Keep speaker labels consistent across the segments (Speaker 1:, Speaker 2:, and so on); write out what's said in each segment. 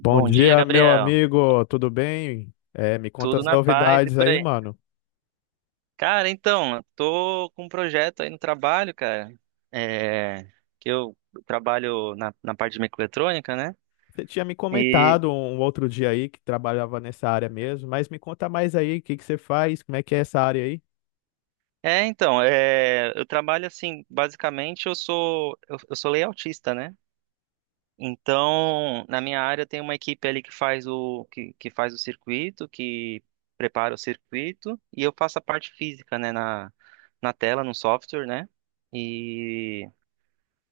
Speaker 1: Bom
Speaker 2: dia,
Speaker 1: dia, meu
Speaker 2: Gabriel.
Speaker 1: amigo, tudo bem? Me conta
Speaker 2: Tudo
Speaker 1: as
Speaker 2: na paz e
Speaker 1: novidades
Speaker 2: por
Speaker 1: aí,
Speaker 2: aí.
Speaker 1: mano.
Speaker 2: Cara, então, eu tô com um projeto aí no trabalho, cara. É, que eu trabalho na parte de microeletrônica, né?
Speaker 1: Você tinha me
Speaker 2: E
Speaker 1: comentado um outro dia aí que trabalhava nessa área mesmo, mas me conta mais aí, o que que você faz, como é que é essa área aí?
Speaker 2: eu trabalho assim, basicamente eu sou layoutista, né? Então, na minha área tem uma equipe ali que faz que faz o circuito, que prepara o circuito, e eu faço a parte física, né, na tela, no software, né? E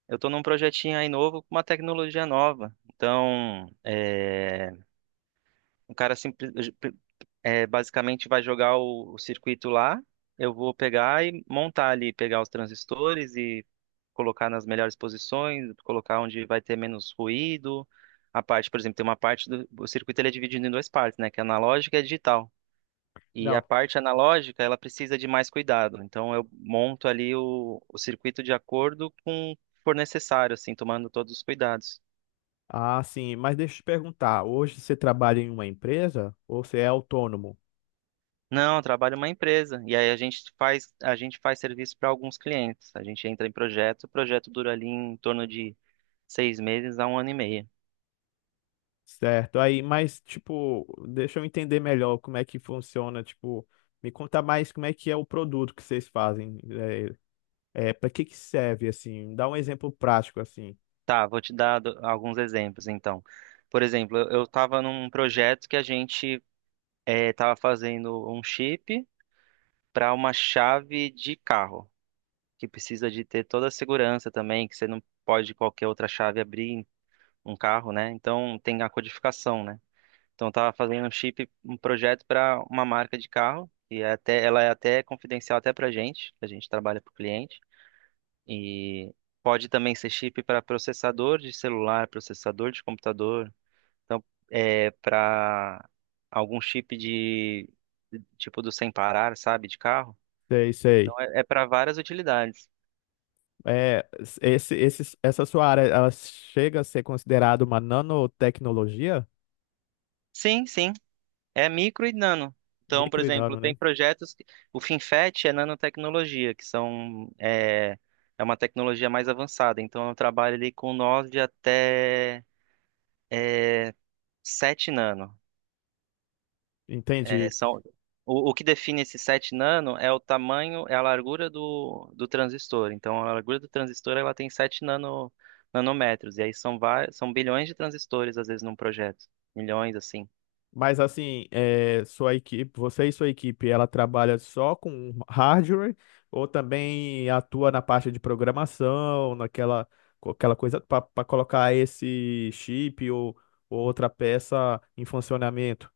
Speaker 2: Eu tô num projetinho aí novo com uma tecnologia nova. Então, o cara simples, é, basicamente vai jogar o circuito lá, eu vou pegar e montar ali, pegar os transistores e colocar nas melhores posições, colocar onde vai ter menos ruído. A parte, por exemplo, tem uma parte do o circuito ele é dividido em duas partes, né? Que é analógica e digital. E a
Speaker 1: Não,
Speaker 2: parte analógica, ela precisa de mais cuidado. Então, eu monto ali o circuito de acordo com o que for necessário, assim, tomando todos os cuidados.
Speaker 1: ah, sim, mas deixa eu te perguntar, hoje você trabalha em uma empresa ou você é autônomo?
Speaker 2: Não, eu trabalho em uma empresa e aí a gente faz serviço para alguns clientes. A gente entra em projeto, o projeto dura ali em torno de seis meses a um ano e meio.
Speaker 1: Certo, aí, mas tipo, deixa eu entender melhor como é que funciona, tipo, me conta mais como é que é o produto que vocês fazem, para que que serve, assim, dá um exemplo prático, assim.
Speaker 2: Tá, vou te dar alguns exemplos então. Por exemplo, eu estava num projeto que a gente estava fazendo um chip para uma chave de carro. Que precisa de ter toda a segurança também, que você não pode qualquer outra chave abrir um carro, né? Então tem a codificação, né? Então eu tava fazendo um chip, um projeto para uma marca de carro e é até ela é até confidencial até para gente, a gente trabalha para o cliente e pode também ser chip para processador de celular, processador de computador, então é para algum chip de tipo do sem parar, sabe, de carro.
Speaker 1: Sei,
Speaker 2: Então
Speaker 1: sei.
Speaker 2: é para várias utilidades.
Speaker 1: É, essa sua área, ela chega a ser considerada uma nanotecnologia?
Speaker 2: Sim, sim. É micro e nano. Então, por
Speaker 1: Micro e
Speaker 2: exemplo,
Speaker 1: nano,
Speaker 2: tem
Speaker 1: né?
Speaker 2: projetos que... O FinFET é nanotecnologia, que são... É, é uma tecnologia mais avançada. Então, eu trabalho ali com 9 até é, 7 nano. É,
Speaker 1: Entendi.
Speaker 2: são... o que define esse 7 nano é o tamanho, é a largura do transistor. Então, a largura do transistor, ela tem 7 nano, nanômetros. E aí são, vários, são bilhões de transistores, às vezes, num projeto. Milhões, assim.
Speaker 1: Mas assim, é, você e sua equipe, ela trabalha só com hardware ou também atua na parte de programação, aquela coisa para colocar esse chip ou outra peça em funcionamento?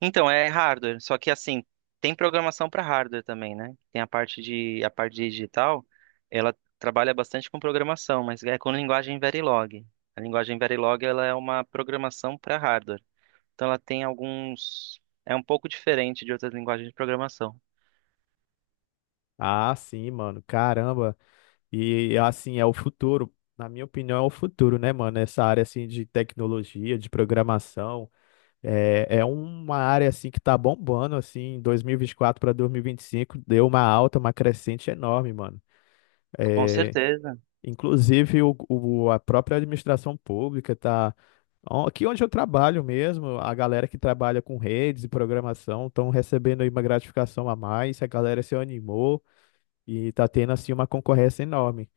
Speaker 2: Então, é hardware, só que assim, tem programação para hardware também, né? Tem a parte digital, ela trabalha bastante com programação, mas é com linguagem Verilog. A linguagem Verilog, ela é uma programação para hardware. Então ela tem alguns é um pouco diferente de outras linguagens de programação.
Speaker 1: Ah, sim, mano. Caramba. E assim, na minha opinião, é o futuro, né, mano? Essa área assim de tecnologia, de programação, é uma área assim que tá bombando assim, em 2024 para 2025, deu uma alta, uma crescente enorme, mano.
Speaker 2: Com
Speaker 1: É,
Speaker 2: certeza.
Speaker 1: inclusive a própria administração pública tá. Ó, aqui onde eu trabalho mesmo, a galera que trabalha com redes e programação estão recebendo aí uma gratificação a mais, a galera se animou e tá tendo assim uma concorrência enorme.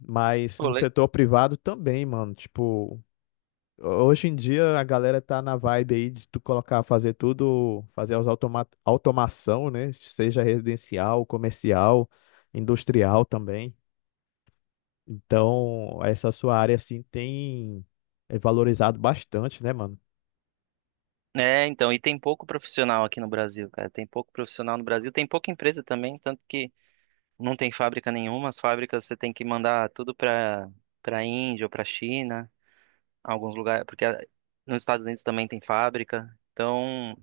Speaker 1: Mas
Speaker 2: Pô,
Speaker 1: no
Speaker 2: le-
Speaker 1: setor privado também, mano. Tipo, hoje em dia a galera tá na vibe aí de tu colocar, fazer tudo, fazer as automação, né? Seja residencial, comercial, industrial também. Então, essa sua área assim tem é valorizado bastante, né, mano?
Speaker 2: É, então, e tem pouco profissional aqui no Brasil, cara. Tem pouco profissional no Brasil, tem pouca empresa também, tanto que não tem fábrica nenhuma, as fábricas você tem que mandar tudo para Índia ou para China. Alguns lugares, porque nos Estados Unidos também tem fábrica. Então,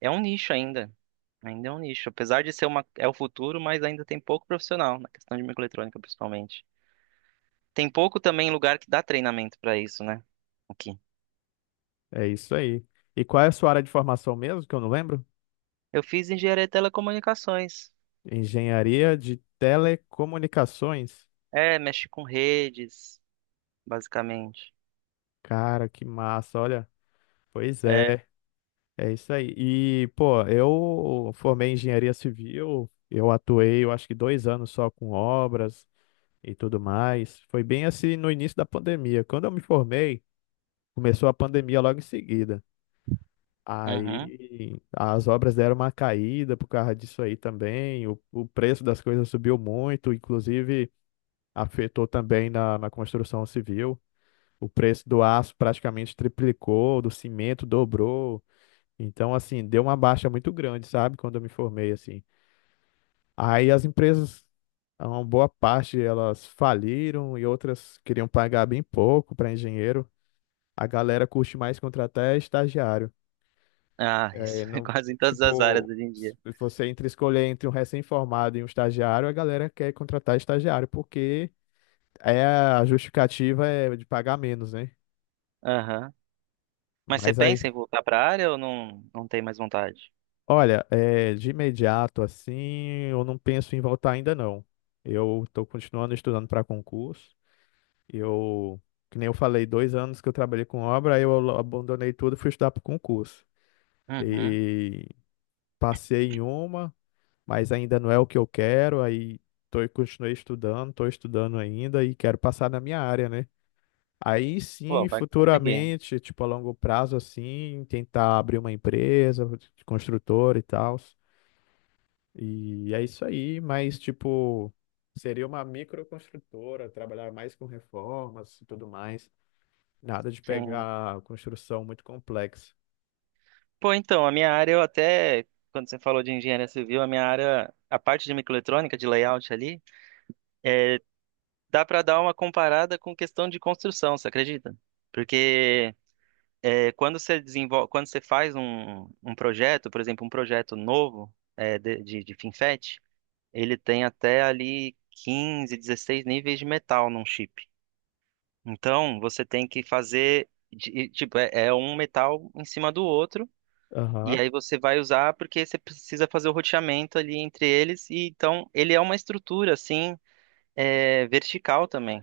Speaker 2: é um nicho ainda. Ainda é um nicho. Apesar de ser uma, é o futuro, mas ainda tem pouco profissional na questão de microeletrônica, principalmente. Tem pouco também lugar que dá treinamento para isso, né? Aqui.
Speaker 1: É isso aí. E qual é a sua área de formação mesmo, que eu não lembro?
Speaker 2: Eu fiz engenharia de telecomunicações.
Speaker 1: Engenharia de telecomunicações.
Speaker 2: É, mexe com redes, basicamente.
Speaker 1: Cara, que massa, olha. Pois
Speaker 2: É.
Speaker 1: é. É isso aí. E, pô, eu formei em engenharia civil, eu atuei, eu acho que dois anos só com obras e tudo mais. Foi bem assim no início da pandemia. Quando eu me formei, começou a pandemia logo em seguida.
Speaker 2: Uhum.
Speaker 1: Aí as obras deram uma caída por causa disso aí também. O preço das coisas subiu muito, inclusive afetou também na construção civil. O preço do aço praticamente triplicou, do cimento dobrou. Então, assim, deu uma baixa muito grande, sabe? Quando eu me formei, assim. Aí as empresas, ah, uma boa parte elas faliram e outras queriam pagar bem pouco para engenheiro. A galera curte mais contratar é estagiário.
Speaker 2: Ah,
Speaker 1: É,
Speaker 2: isso é
Speaker 1: não,
Speaker 2: quase em todas as áreas
Speaker 1: tipo,
Speaker 2: hoje em
Speaker 1: se
Speaker 2: dia.
Speaker 1: você entre escolher entre um recém-formado e um estagiário, a galera quer contratar estagiário, porque a justificativa é de pagar menos, né?
Speaker 2: Aham. Mas você
Speaker 1: Mas aí.
Speaker 2: pensa em voltar para a área ou não, não tem mais vontade?
Speaker 1: Olha, é, de imediato assim, eu não penso em voltar ainda não. Eu estou continuando estudando para concurso. Eu, que nem eu falei, dois anos que eu trabalhei com obra, aí eu abandonei tudo e fui estudar para concurso.
Speaker 2: Uhum.
Speaker 1: E passei em uma, mas ainda não é o que eu quero. Aí tô, e continuei estudando, estou estudando ainda e quero passar na minha área, né? Aí
Speaker 2: Pô,
Speaker 1: sim,
Speaker 2: vai conseguir.
Speaker 1: futuramente, tipo a longo prazo assim, tentar abrir uma empresa de construtor e tal. E é isso aí, mas tipo, seria uma microconstrutora, trabalhar mais com reformas e tudo mais. Nada de
Speaker 2: Sim.
Speaker 1: pegar construção muito complexa.
Speaker 2: Pô, então, a minha área eu até, quando você falou de engenharia civil, a minha área, a parte de microeletrônica, de layout ali, é, dá para dar uma comparada com questão de construção, você acredita? Porque é, quando você desenvolve, quando você faz um projeto, por exemplo, um projeto novo é, de FinFET, ele tem até ali 15 16 níveis de metal num chip. Então, você tem que fazer, tipo, é um metal em cima do outro. E
Speaker 1: Aham.
Speaker 2: aí você vai usar porque você precisa fazer o roteamento ali entre eles. E então ele é uma estrutura assim é, vertical também.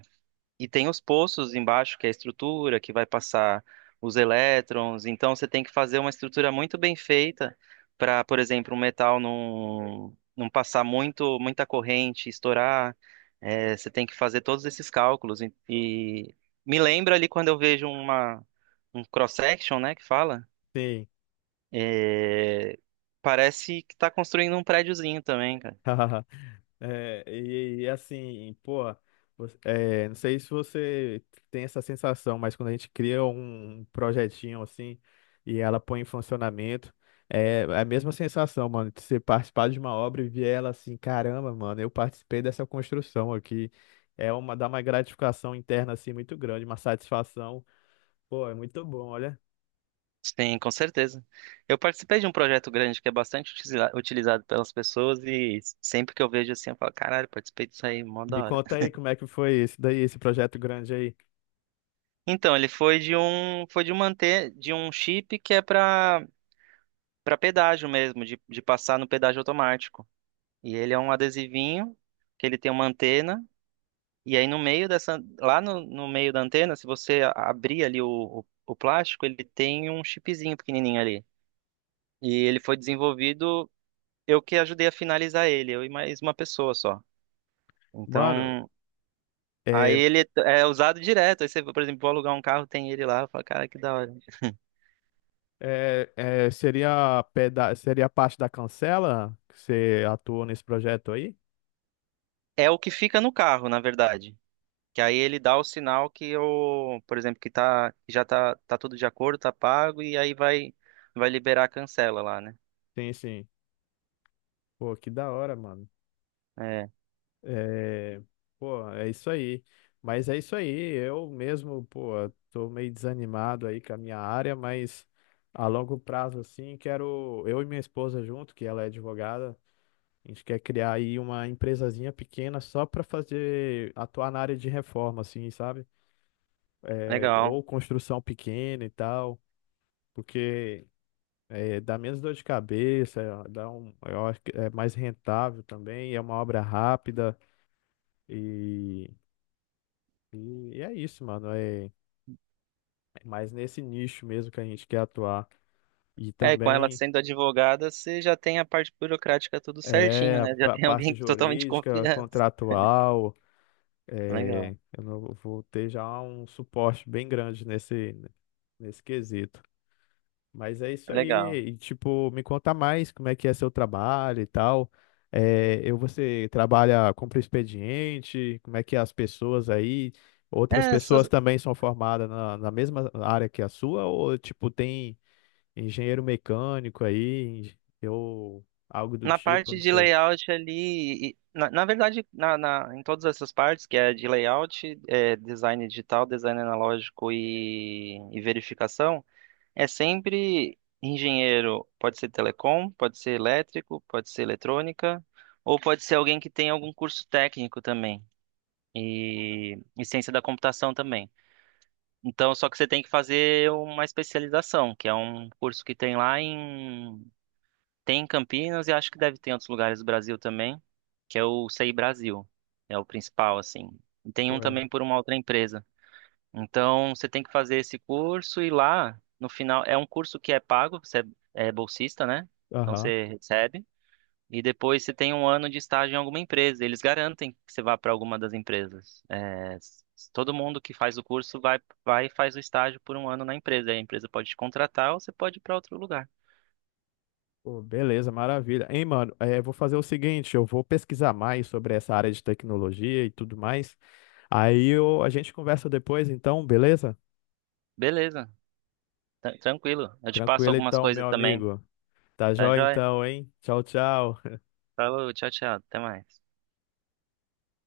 Speaker 2: E tem os poços embaixo, que é a estrutura que vai passar os elétrons. Então você tem que fazer uma estrutura muito bem feita para, por exemplo, um metal não passar muito muita corrente, estourar. É, você tem que fazer todos esses cálculos. E me lembra ali quando eu vejo um cross-section, né, que fala.
Speaker 1: Sim.
Speaker 2: É, parece que tá construindo um prédiozinho também, cara.
Speaker 1: É, e assim, pô, você- é, não sei se você tem essa sensação, mas quando a gente cria um projetinho assim e ela põe em funcionamento, é a mesma sensação, mano, de você participar de uma obra e ver ela assim, caramba, mano, eu participei dessa construção aqui. É uma, dá uma gratificação interna assim muito grande, uma satisfação. Pô, é muito bom, olha.
Speaker 2: Sim, com certeza. Eu participei de um projeto grande que é bastante utilizado pelas pessoas e sempre que eu vejo assim, eu falo, caralho, participei disso aí, mó
Speaker 1: Me
Speaker 2: da hora.
Speaker 1: conta aí como é que foi esse daí, esse projeto grande aí.
Speaker 2: Então, ele foi foi de um manter, de um chip que é para pedágio mesmo, de passar no pedágio automático. E ele é um adesivinho que ele tem uma antena. E aí no meio dessa, lá no meio da antena, se você abrir ali o plástico, ele tem um chipzinho pequenininho ali. E ele foi desenvolvido, eu que ajudei a finalizar ele, eu e mais uma pessoa só.
Speaker 1: Mano,
Speaker 2: Então, aí
Speaker 1: é.
Speaker 2: ele é usado direto. Aí você, por exemplo, vou alugar um carro, tem ele lá, eu falo, cara, que da hora.
Speaker 1: É, é, seria, peda seria parte da Cancela que você atuou nesse projeto aí?
Speaker 2: É o que fica no carro, na verdade. Que aí ele dá o sinal que eu, por exemplo, que tá, que já tá, tá tudo de acordo, tá pago, e aí vai liberar a cancela lá, né?
Speaker 1: Sim, sim. Pô, que da hora, mano.
Speaker 2: É,
Speaker 1: É, pô, é isso aí. Mas é isso aí. Eu mesmo, pô, tô meio desanimado aí com a minha área, mas a longo prazo, assim, quero. Eu e minha esposa junto, que ela é advogada, a gente quer criar aí uma empresazinha pequena só pra fazer, atuar na área de reforma, assim, sabe? É,
Speaker 2: legal.
Speaker 1: ou construção pequena e tal. Porque é, dá menos dor de cabeça, é, dá um, eu acho que é mais rentável também, é uma obra rápida e, e é isso, mano. É, é mais nesse nicho mesmo que a gente quer atuar. E
Speaker 2: É, e com ela
Speaker 1: também
Speaker 2: sendo advogada, você já tem a parte burocrática tudo
Speaker 1: é
Speaker 2: certinho,
Speaker 1: a
Speaker 2: né? Já tem
Speaker 1: parte
Speaker 2: alguém totalmente de
Speaker 1: jurídica,
Speaker 2: confiança.
Speaker 1: contratual,
Speaker 2: Legal,
Speaker 1: é, eu vou ter já um suporte bem grande nesse, nesse quesito. Mas é isso
Speaker 2: legal.
Speaker 1: aí. E, tipo, me conta mais como é que é seu trabalho e tal. É, eu, você trabalha, cumpre o expediente, como é que é as pessoas aí? Outras
Speaker 2: É, só-
Speaker 1: pessoas também são formadas na mesma área que a sua? Ou, tipo, tem engenheiro mecânico aí, ou algo do
Speaker 2: Na
Speaker 1: tipo,
Speaker 2: parte
Speaker 1: não
Speaker 2: de
Speaker 1: sei.
Speaker 2: layout ali, na, em todas essas partes, que é de layout, é, design digital, design analógico e verificação, é sempre engenheiro, pode ser telecom, pode ser elétrico, pode ser eletrônica, ou pode ser alguém que tem algum curso técnico também, e ciência da computação também. Então, só que você tem que fazer uma especialização, que é um curso que tem lá em. Tem em Campinas e acho que deve ter em outros lugares do Brasil também, que é o CI Brasil. É o principal, assim. E tem um
Speaker 1: Ué.
Speaker 2: também por uma outra empresa. Então, você tem que fazer esse curso e lá, no final, é um curso que é pago, você é bolsista, né? Então,
Speaker 1: Aham.
Speaker 2: você recebe. E depois você tem um ano de estágio em alguma empresa. Eles garantem que você vá para alguma das empresas. Todo mundo que faz o curso vai e faz o estágio por um ano na empresa. Aí a empresa pode te contratar ou você pode ir para outro lugar.
Speaker 1: Pô, beleza, maravilha. Hein, mano, é, vou fazer o seguinte, eu vou pesquisar mais sobre essa área de tecnologia e tudo mais. Aí eu, a gente conversa depois, então, beleza?
Speaker 2: Beleza, tranquilo. Eu te passo
Speaker 1: Tranquilo
Speaker 2: algumas
Speaker 1: então,
Speaker 2: coisas
Speaker 1: meu
Speaker 2: também.
Speaker 1: amigo. Tá
Speaker 2: Tá
Speaker 1: jóia
Speaker 2: joia?
Speaker 1: então, hein? Tchau, tchau.
Speaker 2: Falou, tchau, tchau. Até mais.